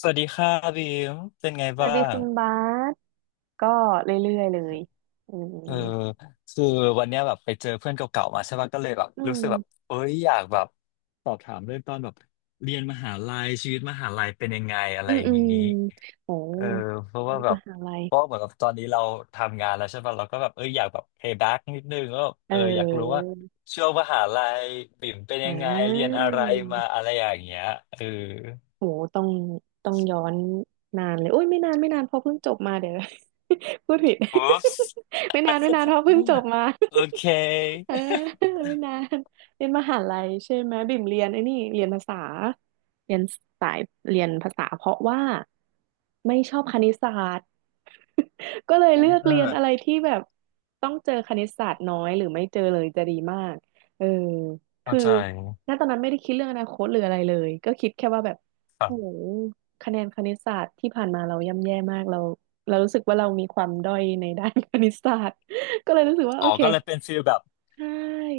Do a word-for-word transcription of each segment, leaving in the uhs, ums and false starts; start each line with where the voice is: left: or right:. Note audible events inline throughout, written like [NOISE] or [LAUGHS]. left: สวัสดีค่ะบีมเป็นไง
right: สวั
left: บ้า
right: สดี
left: ง
right: คุณบาสก็เรื่อยๆเลยอื
left: เออ
right: ม
left: คือวันเนี้ยแบบไปเจอเพื่อนเก่าๆมาใช่ป่ะก็เลยแบบ
right: อื
left: รู้สึก
right: ม
left: แบบเอ้ยอยากแบบสอบถามเรื่องตอนแบบเรียนมหาลัยชีวิตมหาลัยเป็นยังไงอะไร
right: อืม
left: อย่า
right: อื
left: ง
right: ม
left: นี้
right: โห
left: เออเพราะว่าแบ
right: ม
left: บ
right: หาลัย
left: เพราะเหมือนกับตอนนี้เราทำงานแล้วใช่ป่ะเราก็แบบเอออยากแบบ pay back นิดนึงก็
right: เ
left: เอออยากรู้ว่า
right: ออ
left: ช่วงมหาลัยบิ่มเป็นยั
right: อ่า
left: งไงเรียนอะไรมาอะไรอย่างเงี้ยเออ
right: โหต้องต้องย้อนนานเลยโอ้ย ไม่นานไม่นานเพอเพิ่งจบมาเดี๋ยว [LAUGHS] พูดผิด
left: อุ๊ป
right: [LAUGHS] ไม่นานไม่นานเพอเพิ่งจบมา
left: โอเค
right: [LAUGHS] เออไม่นานเรียนมหาลัยใช่ไหมบิ่มเรียนไอ้นี่เรียนภาษาเรียนสายเรียนภาษาเพราะว่าไม่ชอบคณิตศาสตร์ [LAUGHS] ก็เลย
left: อ
right: เลือกเรียนอะไร
left: ่า
right: ที่แบบต้องเจอคณิตศาสตร์น้อยหรือไม่เจอเลยจะดีมากเออ
left: เข้า
right: คือ
left: ใจ
right: ณตอนนั้นไม่ได้คิดเรื่องอนาคตหรืออะไรเลยก็คิดแค่ว่าแบบ โอ้โหคะแนนคณิตศาสตร์ที่ผ่านมาเราย่ำแย่มากเราเรารู้สึกว่าเรามีความด้อยในด้าน [LAUGHS] คณิตศาสตร์ก็เลยรู้สึกว่า
left: อ๋
right: โอ
left: อ
right: เค
left: ก็เลยเป็นฟีลแบบ
right: ใช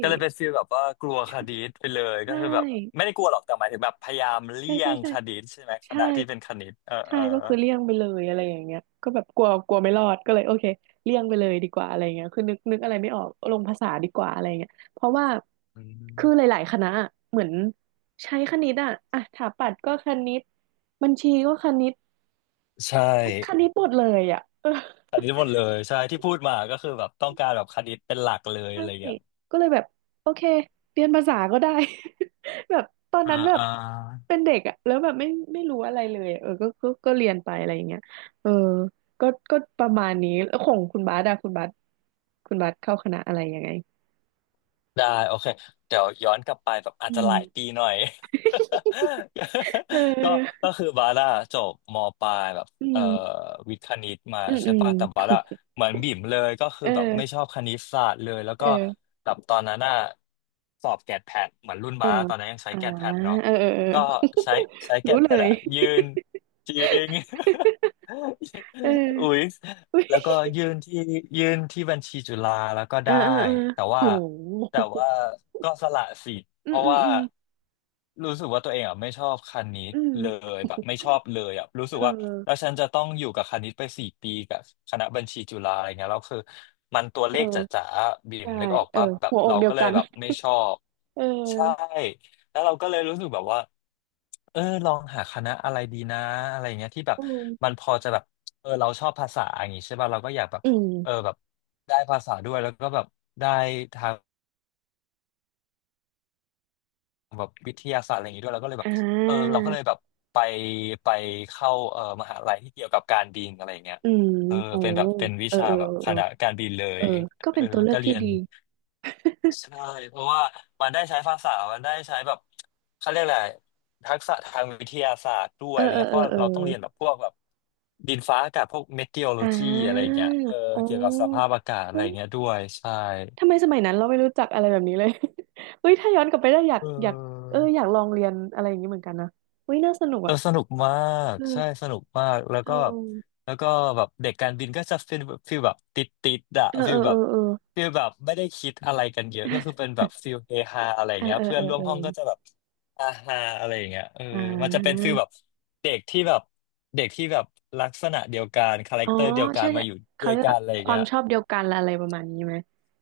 left: ก็เลยเป็นฟีลแบบว่ากลัวคดีตไปเลยก็
right: ใช่
left: คือแบบไม่ได้กลัวหรอกแต่หมายถึงแบบพยายาม
right: ใช่
left: เลี่ย
right: ใช่
left: ง
right: ใช่
left: คดีตใช่ไหมค
right: ใช่
left: ณะที่เป็นคณิตเออ
right: ใช่
left: เออ
right: ก็คือเลี่ยงไปเลยอะไรอย่างเงี้ยก็แบบกลัวกลัวไม่รอดก็เลยโอเคเลี่ยงไปเลยดีกว่าอะไรเงี้ยคือนึกนึกอะไรไม่ออกลงภาษาดีกว่าอะไรเงี้ยเพราะว่า
left: อืม
right: คือหลายๆคณะอะเหมือนใช้คณิตอ่ะอ่ะสถาปัตย์ก็คณิตบัญชีก็คณิต
left: ใช่
right: คณิตหมดเลยอ่ะเออ
left: อันนี้หมดเลยใช่ที่พูดมาก็คือแบบต้องการแบบคณิตเป็นหลักเลย
right: ใช่
left: อะไรอย่างเงี้ย
right: ก็เลยแบบโอเคเรียนภาษาก็ได้ [LAUGHS] แบบตอน
left: อ่า
right: นั้นแบบ
left: อ่า
right: เป็นเด็กอะแล้วแบบไม่ไม่รู้อะไรเลยอะเออก็ก็ก็เรียนไปอะไรอย่างเงี้ยเออก็ก็ประมาณนี้แล้วของคุณบาสอะคุณบาสคุณบาสเข้าคณะอะไรยังไง
left: ได้โอเคเดี๋ยวย้อนกลับไปแบบอา
right: อื
left: จจะ
right: ม
left: หลายปีหน่อย [LAUGHS]
right: เอ
left: ก็ก็
right: อ
left: คือบาร่าจบมปลายแบบ
right: อื
left: เอ่อ
right: ม
left: วิทย์คณิตมา
right: อืม
left: ใช่
right: อืม
left: ป่ะแต่บาร่าเหมือนบิ่มเลยก็คื
right: [LAUGHS]
left: อ
right: เ
left: แบบไม่ช
right: ออ
left: อบคณิตศาสตร์เลยแล้ว
right: เอ
left: ก็
right: อ
left: แบบตอนนั้นน่ะสอบแกดแพดเหมือนรุ่น
right: เออ
left: บาร่าตอนนั้นยังใช้
right: อ่า
left: แกดแพดเนาะ
right: เออเออเออ
left: ก็ใช้ใช้
right: [LAUGHS]
left: แก
right: รู้
left: ดแพ
right: เล
left: ด
right: ย
left: อะยืนจริง
right: [LAUGHS] เออ
left: [LAUGHS] อุ๊ย
right: [LAUGHS] อุ๊ย
left: แล้วก็ยื่นที่ยื่นที่บัญชีจุฬาแล้วก็
right: เออ
left: ได้
right: เออเออ
left: แต่
right: โห
left: ว่าแต่ว่าก็สละสิทธิ์
right: [LAUGHS] อื
left: เพ
right: ม
left: ราะ
right: อืม
left: ว่า
right: อืม
left: รู้สึกว่าตัวเองอ่ะไม่ชอบคณิต
right: อื
left: เล
right: ม
left: ยแบบไม่ชอบเลยอ่ะรู้สึ
right: เอ
left: กว่าแล้ว
right: อ
left: ฉันจะต้องอยู่กับคณิตไปสี่ปีกับคณะบัญชีจุฬาอะไรเงี้ยแล้วคือมันตัวเลขจ
right: เออ
left: ๋าๆบิ่ม
right: ใช่
left: นึกออก
right: เออ
left: ป่ะแบบ
right: หัวอ
left: เรา
right: กเดีย
left: ก็
right: ว
left: เลย
right: กัน
left: แบบไม่ชอบ
right: [LAUGHS] เออ
left: ใช่แล้วเราก็เลยรู้สึกแบบว่า เออลองหาคณะอะไรดีนะอะไรเงี้ยที่แบบ
right: อืม
left: มันพอจะแบบเออเราชอบภาษาอย่างงี้ใช่ป่ะเราก็อยากแบบ
right: อื
left: เออ
right: ม
left: แบบได้ภาษาด้วยแล้วก็แบบได้ทางแบบวิทยาศาสตร์อะไรอย่างงี้ด้วยเราก็เลยแบ
right: อ่
left: บเออเรา
right: า
left: ก็เลยแบบไปไปเข้าเออมหาลัยที่เกี่ยวกับการบินอะไรเงี้ย
right: อืม
left: เออ
right: โอ้
left: เป็นแบบเป็นวิ
right: เออ
left: ชา
right: เออ
left: แบบค
right: เออเออ
left: ณะการบินเล
right: เอ
left: ย
right: อก็
left: เอ
right: เป็
left: อ
right: นตัวเลือ
left: ก็
right: ก
left: เรี
right: ที่
left: ยน
right: ดี
left: ใช่เพราะว่ามันได้ใช้ภาษา มันได้ใช้แบบเขาเรียกอะไรทักษะทางวิทยาศาสตร์ด้วย
right: เออ
left: อะไร
right: เออ
left: เงี้ย
right: เอ
left: เพ
right: อ
left: ราะ
right: เออ
left: เราต้องเรียนแบบพวกแบบดินฟ้าอากาศพวกเมทีโอโล
right: อ่
left: จีอะไร
right: า
left: เงี้ยเออ
right: อ๋
left: เกี่ยวกับสภา
right: อ
left: พอากาศอะไร
right: เฮ้ย
left: เงี้ยด้วยใช่
right: ทำไมสมัยนั้นเราไม่รู้จักอะไรแบบนี้เลย [LAUGHS] เฮ้ยถ้าย้อนกลับไปได้อยาก
left: เอ
right: อยากเอออยา
left: อ
right: กลองเรียนอะไรอย่างนี้เหมือนกันนะเฮ้ยน่าสนุก
left: เออ
right: อ่ะ
left: สนุกมากใช่
right: เออ
left: สนุกมากแล้ว
right: เอ
left: ก็
right: อ
left: แล้วก็แบบเด็กการบินก็จะเป็นฟีลแบบติดติดอะ
right: เออ
left: ฟี
right: เอ
left: ล
right: อ
left: แบบ
right: เออ
left: ฟีลแบบไม่ได้คิดอะไรกันเยอะก็คือเป็
right: [LAUGHS]
left: นแบบฟีลเฮฮาอะไร
right: เออ
left: เงี้ย
right: เออ
left: เพื่อ
right: เอ
left: น
right: อ
left: ร่วม
right: เออ
left: ห้องก็จะแบบอาฮาอะไรอย่างเงี้ยเออ
right: เอออ
left: มันจะเป็นฟีลแบ
right: ่า
left: บเด็กที่แบบเด็กที่แบบลักษณะเดียวกันคาแร
right: อ๋
left: ค
right: อ
left: เตอร์เดียวกั
right: ใช่
left: น
right: ใช่
left: มาอยู่ด้
right: เขา
left: วย
right: เรียก
left: กัน
right: ว่า
left: อะไรอ
right: ค
left: ย่าง
right: วา
left: เงี้
right: ม
left: ย
right: ชอบเดียวกันอะไรประมาณนี้ไหม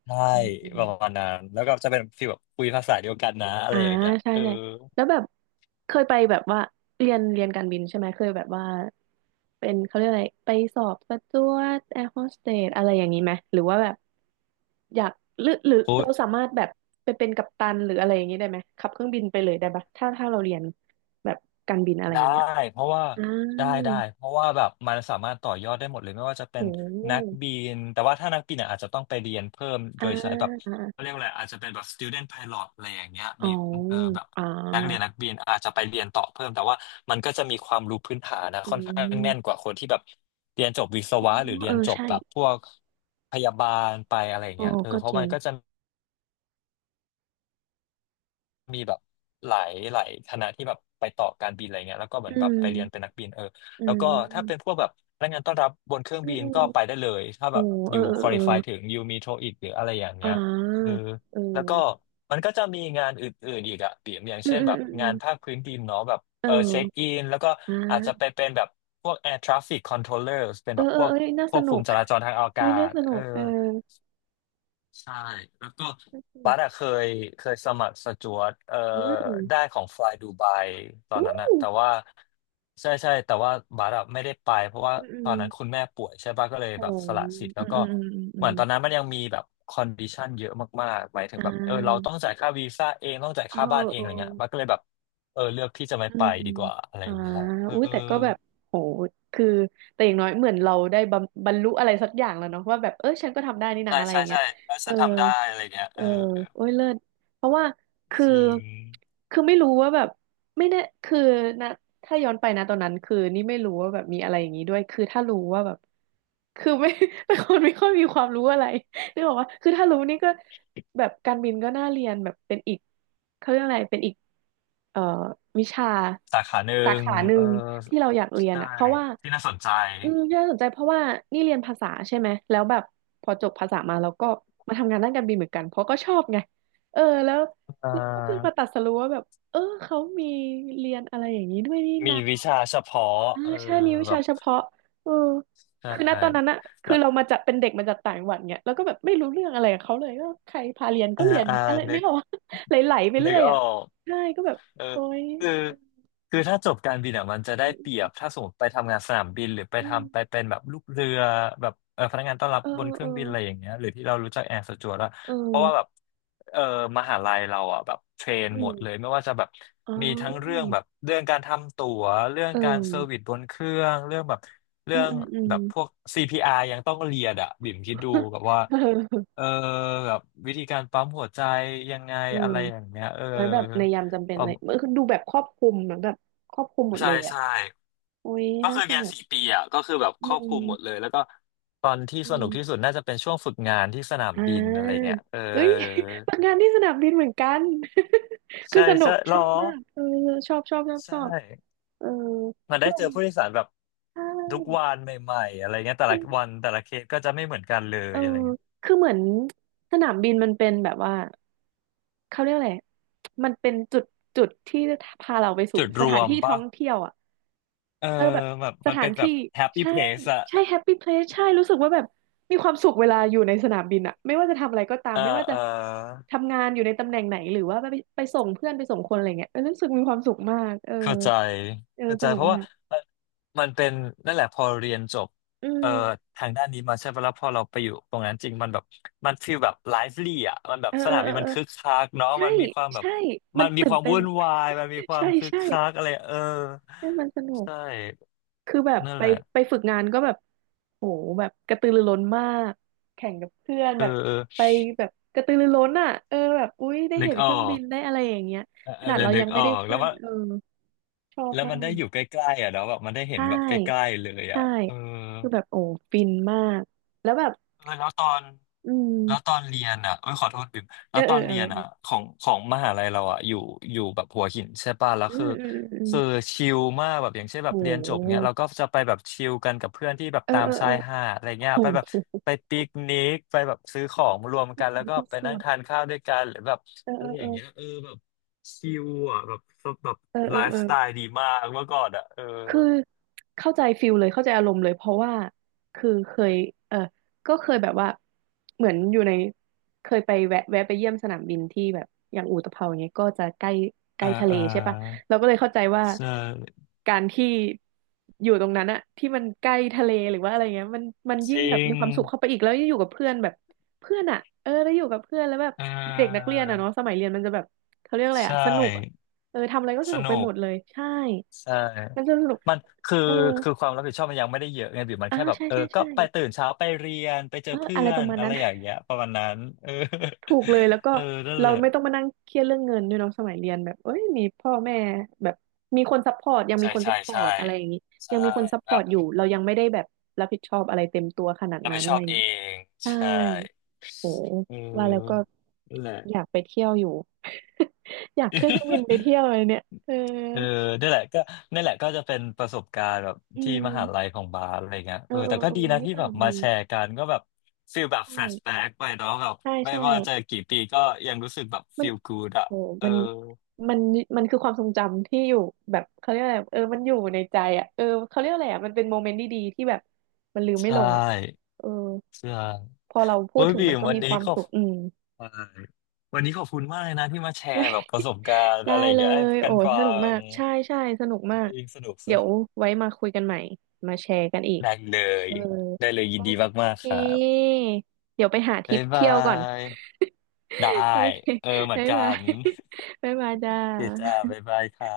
left: ใช่
right: อืมอ
left: ประมาณนั้นแล้วก็จะเป็นฟีลแบบคุยภาษาเดียวกันนะอะไร
right: ่า
left: อย่างเงี้ย
right: ใช่
left: เออ
right: ใช่แล้วแบบเคยไปแบบว่าเรียนเรียนการบินใช่ไหมเคยแบบว่าเป็นเขาเรียกอะไรไปสอบสจ๊วตแอร์โฮสเตสอะไรอย่างนี้ไหมหรือว่าแบบอยากหรือหรือเราสามารถแบบไปเป็นกัปตันหรืออะไรอย่างนี้ได้ไหมขับเครื่องบินไปเลยได้ปะถ้าถ้าเราเรียนแบบการบินอะไรอ
left: ได้
right: ย่างเงี้ย
left: เพราะว่า
right: อ่
left: ได้
right: า
left: ได้เพราะว่าแบบมันสามารถต่อยอดได้หมดเลยไม่ว่าจะเป็
right: โ
left: นนัก
right: ห
left: บินแต่ว่าถ้านักบินเนี่ยอาจจะต้องไปเรียนเพิ่มโด
right: อ่
left: ยใช้แบบ
right: า
left: เขาเรียกว่าอะไรอาจจะเป็นแบบ student pilot อะไรอย่างเงี้ย
right: อ๋อ
left: บินเออแบบ
right: อ๋อ
left: นักเรียนนักบินอาจจะไปเรียนต่อเพิ่มแต่ว่ามันก็จะมีความรู้พื้นฐานนะ
right: อื
left: ค่อนข้างแน่น
right: ม
left: กว่าคนที่แบบเรียนจบวิศ
right: อ๋อ
left: วะหรือเรี
right: เอ
left: ย
right: อ
left: นจบ
right: ใช่
left: แบบพวกพยาบาลไปอะไรอย่าง
right: โอ้
left: เงี้ยเออ
right: ก็
left: เพ
right: จ
left: ราะ
right: ริ
left: มั
right: ง
left: นก็จะ มีแบบหลายหลายคณะที่แบบไปต่อการบินอะไรเงี้ยแล้วก็เหมื
right: อื
left: อนแบบไปเรียนเป็น
right: ม
left: นักบินเออ
right: อื
left: แล้วก็ถ้าเป็นพ
right: ม
left: วกแบบพนักงานต้อนรับบนเครื่อง
right: อืม
left: บิน
right: อืม
left: ก็ไปได้เลยถ้า
right: โอ้
left: แบบอ
right: เออ
left: ยู่
right: เออ
left: ค u a l
right: เอ
left: i
right: อ
left: f y ถึงยูมีโทอีกหรืออะไรอย่าง
right: อ่
left: เงี้ยเออ
right: าเอ
left: แล้วก็
right: อ
left: มันก็จะมีงานอื่นๆอีกอะปิ่มอย่าง
right: อื
left: เช่
right: ม
left: น
right: อื
left: แบ
right: ม
left: บ
right: อืมอื
left: งานภาค
right: ม
left: พื้นดินเนาะแบบ
right: เอ
left: เออเช็คอิ
right: อ
left: นแล้วก็
right: อ่
left: อาจจะไป
right: า
left: เป็นแบบพวก Air Traffic Controllers เป็น
right: เออ
left: แบบ
right: เอ
left: พ
right: อ
left: วก
right: เอ้ยน่า
left: ค
right: ส
left: วบ
right: นุ
left: คุม
right: ก
left: จราจรทางอา
right: เอ้
left: กา
right: ยน่า
left: ศ
right: สนุ
left: เออ
right: กเออ
left: ใช่ แล้วก็
right: น่าส
left: บั
right: นุก
left: สอะเคยเคยสมัครสจ๊วตเอ่อ
right: อืม
left: ได้ของ Fly Dubai ตอน
right: อู้
left: นั้นอะแต่ว่าใช่ใช่แต่ว่าบัสอะไม่ได้ไปเพราะว่า
right: อืมอื
left: ตอ
right: ม
left: นนั้นคุณแม่ป่วยใช่ป่ะก็เลย
right: โอ้
left: แบบสละสิทธิ์แล้
right: อื
left: ว
right: ม
left: ก็
right: อืมอืมอืมอื
left: เหมือนตอนนั้น
right: ม
left: มันยังมีแบบคอนดิชันเยอะมากๆหมายถึง
right: อ่
left: แบบเออเรา
right: า
left: ต้องจ่ายค่าวีซ่าเองต้องจ่าย
right: อ๋อ
left: ค่าบ้านเอง
right: เอ
left: อะ
right: อ
left: ไรเงี้ยบัสก็เลยแบบเออเลือกที่จะไม่
right: เอออื
left: ไปดี
right: ม
left: กว่าอะไร
right: อ่า
left: เงี้ยเออ
right: อุ้ยแต่ก็แบบ โห คือ แต่อย่างน้อยเหมือนเราได้บำบรรลุอะไรสักอย่างแล้วเนาะว่าแบบเออฉันก็ทำได้นี่
left: ใช่
right: นะ อะไรอ
left: ใช่
right: ย่างเงี้
left: ใช่
right: ย
left: เออ
right: เอ
left: ฉั
right: อ
left: นทำได้อะไรเงี้ย
right: เอ
left: เออ
right: อโอ้ยเลิศเพราะว่าคือ
left: จริง
right: คือไม่รู้ว่าแบบไม่แน่คือนะถ้าย้อนไปนะตอนนั้นคือนี่ไม่รู้ว่าแบบมีอะไรอย่างนี้ด้วยคือถ้ารู้ว่าแบบคือไม่ [LAUGHS] เป็นคนไม่ค่อยมีความรู้อะไรนึกออกว่าคือถ้ารู้นี่ก็แบบการบินก็น่าเรียนแบบเป็นอีกเขาเรียกอะไรเป็นอีก เอ่อวิชา
left: สาขาหนึ่
right: สา
left: ง
right: ขาห
left: เอ
right: นึ่
left: อ
right: งที่เราอยากเรียน
left: ใช่
right: อ่ะเพราะว่า
left: ที่น่าสนใจ
right: อืมที่น่าสนใจเพราะว่านี่เรียนภาษาใช่ไหมแล้วแบบพอจบภาษามาแล้วก็มาทำงานด้านการบินเหมือนกันเพราะก็ชอบไงเออแล้ว
left: เอ่
right: แล้วก็เพิ่งมา
left: อ
right: ตัดสรู้ว่าแบบเออเขามีเรียนอะไรอย่างนี้ด้วยนี่
left: มี
right: นะ
left: วิชาเฉพาะ
right: อ่า
left: เออ
right: ใช่มีวิ
left: แบ
right: ชา
left: บ
right: เฉพาะเออ
left: ใช่
right: คือณตอนนั้นอะคื
left: แล้
right: อ
left: ว
right: เรามาจากเป็นเด็กมาจากต่างจังหวัดเนี่ยแล้วก็แบบไม่รู้เรื่องอะไรกับเขาเลยก็ใครพาเรียนก็
left: อ่า
right: เรียน
left: อ่า
right: อะไร
left: นึ
right: นึ
left: ก
right: กออกปะ [LAUGHS] ไหลๆไป
left: นึ
right: เรื่
left: ก
right: อย
left: ออ
right: อะ
left: ก
right: ใช่ก็แบบ
left: เออ
right: โอ้ย
left: คือคือถ้าจบการบินอ่ะมันจะได้
right: อื
left: เปรียบ
right: ม
left: ถ้าสมมติไปทำงานสนามบินหรือไป
right: อืม
left: ทำไปเป็นแบบลูกเรือแบบเออพนักงานต้อนรับ
right: เออ
left: บนเค
right: เอ
left: รื่อ
right: อ
left: งบินอะไรอย่างเงี้ยหรือที่เรารู้จักแอร์สจวตอะ
right: เอ
left: เพราะว่าแบ
right: อ
left: บเออมหาลัยเราอ่ะแบบเทรน
right: เอออื
left: หมดเลย
right: ม
left: ไม่ว่าจะแบบ
right: อ๋
left: มีทั้งเรื่อ
right: อ
left: งแบบเรื่องการทำตั๋วเรื่อง
right: เออ
left: การเซอร์วิสบนเครื่องเรื่องแบบ
right: อื
left: เรื่อ
right: ม
left: ง
right: อืมอืม
left: แบบพวก ซี พี อาร์ ยังต้องเรียนอ่ะบิ่มคิดดูแบบว่า
right: เออ
left: เออแบบวิธีการปั๊มหัวใจยังไง
right: เออ
left: อะไรอย่างเงี้ยเอ
right: ไว้แบบในยามจำเป็นอะไรเอ
left: อ
right: อคือดูแบบครอบคลุมเหมือแบบครอบคลุมหมด
left: ใช่
right: เลยอ่ะ
left: ใช่
right: โอ้ย
left: ก็
right: น่า
left: คือ
right: ส
left: เรียน
right: นุก
left: สี่ปีอ่ะก็คือแบบค
right: อื
left: รอบคลุมหมดเลย
right: ม
left: แล้วก็ตอนที่
right: อื
left: สนุกที่สุ
right: ม
left: ดน่าจะเป็นช่วงฝึกงานที่สนาม
right: อ่
left: บินอะไร
right: า
left: เงี้ยเออ
right: เฮ้ย [LAUGHS] ทำงานที่สนามบินเหมือนกัน [LAUGHS] คื
left: ใช่
right: อสนุ
left: ใช่
right: ก
left: ห
right: ช
left: รอ
right: อบมากเออชอบชอบชอบ
left: ใช่
right: ชอบเออ
left: มัน
right: ก็
left: ได้
right: เล
left: เจ
right: ย
left: อผู้โดยสารแบบ
right: ใช
left: ทุกวั
right: ่
left: นใหม่ๆอะไรเงี้ยแต่
right: มั
left: ละ
right: น
left: วันแต่ละเคสก็จะไม่เหมือนกันเล
right: เอ
left: ย
right: อ
left: อะไรเงี้ย
right: คือเหมือนสนามบินมันเป็นแบบว่า เขาเรียกอะไร มันเป็นจุดจุดที่พาเราไปสู่
left: จุด
right: ส
left: ร
right: ถา
left: ว
right: น
left: ม
right: ที่ท่
left: ปะ
right: องเที่ยวอ่ะ
left: เออ
right: เออแบบ
left: แบบ
right: ส
left: มัน
right: ถา
left: เป็
right: น
left: นแบบ
right: ที่
left: แฮปปี้
right: ใช่
left: เพ c สอะ
right: ใช่แฮปปี้เพลสใช่รู้สึกว่าแบบมีความสุขเวลาอยู่ในสนามบินอ่ะไม่ว่าจะทำอะไรก็ตา
left: เอ
right: ม
left: อ
right: ไม่ว่า
left: เอ
right: จะ
left: อ
right: ทำงานอยู่ในตำแหน่งไหนหรือว่าไปไปส่งเพื่อนไปส่งคนอะไรเงี้ยเออรู้สึกมีความสุขมากเออ
left: เข้าใจ
right: เออ
left: เข้า
right: ส
left: ใจ
right: นุ
left: เพ
right: ก
left: ราะว่า
right: มาก
left: เอ่อมันเป็นนั่นแหละพอเรียนจบ
right: อื
left: เอ่อ
right: ม
left: ทางด้านนี้มาใช่ไหมแล้วพอเราไปอยู่ตรงนั้นจริงมันแบบมันฟีลแบบไลฟ์ลี่อ่ะมันแบบ
right: เออ
left: ส
right: เอ
left: นา
right: อ
left: ม
right: เอ
left: บิ
right: อ
left: นมั
right: เอ
left: น
right: อ
left: คึกคักเนาะ
right: ใช่
left: มันมีความแบบ
right: ใช่
left: มั
right: มัน
left: นมี
right: ตื่
left: ค
right: น
left: วาม
right: เต้
left: วุ่
right: น
left: นวาย
right: [LAUGHS]
left: มันมีควา
right: ใช่
left: มคึก
right: ใช่
left: คักอะไรเออ
right: ใช่มันสนุก
left: ใช่
right: คือแบบ
left: นั่น
right: ไป
left: แหละ
right: ไปฝึกงานก็แบบโหแบบกระตือรือร้นมากแข่งกับเพื่อน
left: เอ
right: แบ
left: อ
right: บ
left: เออ
right: ไปแบบกระตือรือร้นอ่ะเออแบบอุ๊ยได้
left: นึก
right: เห็น
left: อ
right: เค
left: อ
right: รื่องบิ
left: ก
right: นได้อะไรอย่างเงี้ย
left: เออ
right: ข
left: เอ
right: นาด
left: อ
right: เรา
left: นึ
right: ยั
left: ก
right: ง
left: อ
right: ไม่
left: อ
right: ได้
left: กแล้
right: ขึ้
left: ว
right: น
left: ว่า
right: เออชอบ
left: แล้ว
right: มา
left: มันได้
right: ก
left: อยู่ใกล้ๆอ่ะเนาะแบบมันได้เห็น
right: ใช่
left: แบบใกล้ๆเลยอ่ะ
right: ใช่
left: เออ
right: คือแบบโอ้ฟินมากแล้วแบบ
left: เออแล้วตอน
right: อื
left: แล้วตอ
right: ม
left: นเรียนอ่ะเอ้ยขอโทษบิม
right: เอ
left: แล้
right: อ
left: วต
right: เอ
left: อ
right: อ
left: นเรี
right: เอะ
left: ย
right: ไร
left: นอ่ะของของมหาลัยเราอ่ะอยู่อยู่แบบหัวหินใช่ป่ะแล้ว
right: อื
left: คือ
right: มอืมอืมอื
left: คือ
right: ม
left: ชิลมากแบบอย่างเช่นแบ
right: โ
left: บเรียนจบ
right: ห
left: เนี้ยเราก็จะไปแบบชิลกันกับเพื่อนที่แบบ
right: เออ
left: ตา
right: เอ
left: ม
right: อเอ
left: ชา
right: อ
left: ยหาดอะไรเงี้ย
right: โห [LAUGHS]
left: ไปแบบไปปิกนิกไปแบบซื้อของรวม
right: ส
left: กันแล้วก็ไป
right: ุ
left: นั่งทา
right: ด
left: นข้าวด้วยกันหรือแบบ
right: ๆเออเอ
left: อะไร
right: อ
left: อ
right: เอ
left: ย่า
right: อ
left: งเงี้ยเออแบบชิลอ่ะแบบแบบ
right: เออเอ
left: ไล
right: อเอ
left: ฟ์
right: อ
left: สไตล์ดีมากเมื่อก่อนอ่ะเออ
right: คือเข้าใจฟิลเลยเข้าใจอารมณ์เลยเพราะว่าคือเคยเออก็เคยแบบว่าเหมือนอยู่ในเคยไปแวะแวะไปเยี่ยมสนามบินที่แบบอย่างอู่ตะเภาอย่างเงี้ยก็จะใกล้ใก
left: เออ
right: ล้ทะเล
left: เออ
right: ใช่ปะเราก็เลยเข้าใจว่า
left: เออ
right: การที่อยู่ตรงนั้นอะที่มันใกล้ทะเลหรือว่าอะไรเงี้ยมันมัน
left: จ
right: ยิ่ง
left: ริ
right: แบบ
left: ง
right: มีความสุขเข้าไปอีกแล้วยิ่งอยู่กับเพื่อนแบบเพื่อนอะเออแล้วอยู่กับเพื่อนแล้วแบบ
left: เอ
right: เด็กนัก
left: อ
right: เรียนอะเนาะสมัยเรียนมันจะแบบเขาเรียกอะไร
left: ใช่
right: อะสนุกอะเออทำอะไรก็ส
left: ส
right: นุกไป
left: นุ
right: ห
left: ก
right: มดเลยใช่
left: ใช่
right: มันจะสนุก
left: มันคือ
right: เออ
left: คือความรับผิดชอบมันยังไม่ได้เยอะไงบิวมัน
right: อ้า
left: แค่
right: ว
left: แบบ
right: ใช่
left: เออ
right: ใช่
left: ก็
right: ใช่
left: ไปตื่นเช้าไปเรียนไปเจ
right: เอ
left: อ
right: อ
left: เพื่
right: อะไร
left: อ
right: ป
left: น
right: ระมาณ
left: อะ
right: นั้
left: ไร
right: น
left: อย่าง
right: [LAUGHS]
left: เงี้ยประมาณนั้นเออ
right: ถูกเลยแล้วก็
left: [LAUGHS] เออนั่น
right: เรา
left: แหละ
right: ไม่ต้องมานั่งเครียดเรื่องเงินด้วยเนาะสมัยเรียนแบบเอ้ยมีพ่อแม่แบบมีคนซัพพอร์ตยัง
left: ใช่
right: มีคน
left: ใช่
right: ซัพพอ
left: ใช่
right: ร์ตอะไรอย่างนี้
left: ใช่
right: ยังมีคนซัพพ
left: แบ
right: อร์
left: บ
right: ตอยู่เรายังไม่ได้แบบรับผิดชอบอะไรเต็มตัวขนาด
left: รับ
right: นั้
left: ผิ
right: น
left: ดช
right: อะ
left: อ
right: ไร
left: บ
right: อย่าง
left: เอ
right: นี้
left: ง
right: ใช่
left: ใช่
right: โห
left: เ
right: ว่าแล้วก็
left: ออนั่นแหละ
right: อยากไปเที่ยวอยู่ [LAUGHS] อยากขึ้นเครื่องบินไปเที่ยวอะไรเนี่ยเออ
left: เออนี่นแหละก็นี่นแหละก็จะเป็นประสบการณ์แบบ
right: อื
left: ที่มหาลัย
right: ม
left: ของบาสอะไรเงี้ย
right: เอ
left: เอ
right: อ
left: อ
right: เอ
left: แต่
right: อ
left: ก็
right: เออ
left: ดีนะ
right: ไม่
left: ที่
right: ส
left: แบ
right: นุ
left: บ
right: ก
left: มา
right: ดี
left: แชร์กันก็แบบฟีลแบบ
right: ใช
left: แฟลชแบ็
right: ่
left: กไปเนาะแบบ
right: ใช่
left: ไม่
right: ใช่
left: ว่าจะกี่ปีก็ยังรู้สึกแบบ
right: มั
left: ฟี
right: น
left: ลกู o ดอ่ะ
right: โอ้
left: เออ
right: มันมันมันคือความทรงจำที่อยู่แบบเขาเรียกอะไรเออมันอยู่ในใจอ่ะเออเขาเรียกอะไรอ่ะมันเป็นโมเมนต์ดีๆที่แบบมันลืมไม่
left: ใช่
right: ลงอ่ะเออ
left: ใช่
right: พอเราพู
left: โอ้
right: ด
left: ย
right: ถึง
left: บี
right: มัน
left: ม
right: ก็
left: วัน
right: มี
left: นี้
right: ความ
left: ขอบ
right: สุขอืม
left: ใช่วันนี้ขอบคุณมากเลยนะที่มาแชร์แบบประ
right: [LAUGHS]
left: สบการณ์
right: ได้
left: อะไรอย่าง
right: เล
left: เงี้ยให้
right: ย
left: กั
right: โอ้
left: นฟั
right: สนุกมา
left: ง
right: กใช่ใช่สนุกมาก
left: ดีสนุกส
right: เดี๋ยว
left: นุก
right: ไว้มาคุยกันใหม่มาแชร์กันอีก
left: ได้เลย
right: เออ
left: ได้เลยยิ
right: โอ
left: นดีมาก
right: เค
left: ๆครับ
right: เดี๋ยวไปหาทริ
left: บ๊า
right: ป
left: ยบา
right: เที่ยวก่อน
left: ยได้
right: [LAUGHS] โอเค
left: เออเหมือน
right: บ๊าย
left: กั
right: บาย
left: น
right: [LAUGHS] บ๊ายบายจ้า
left: โอเคจ้า บ๊ายบายค่ะ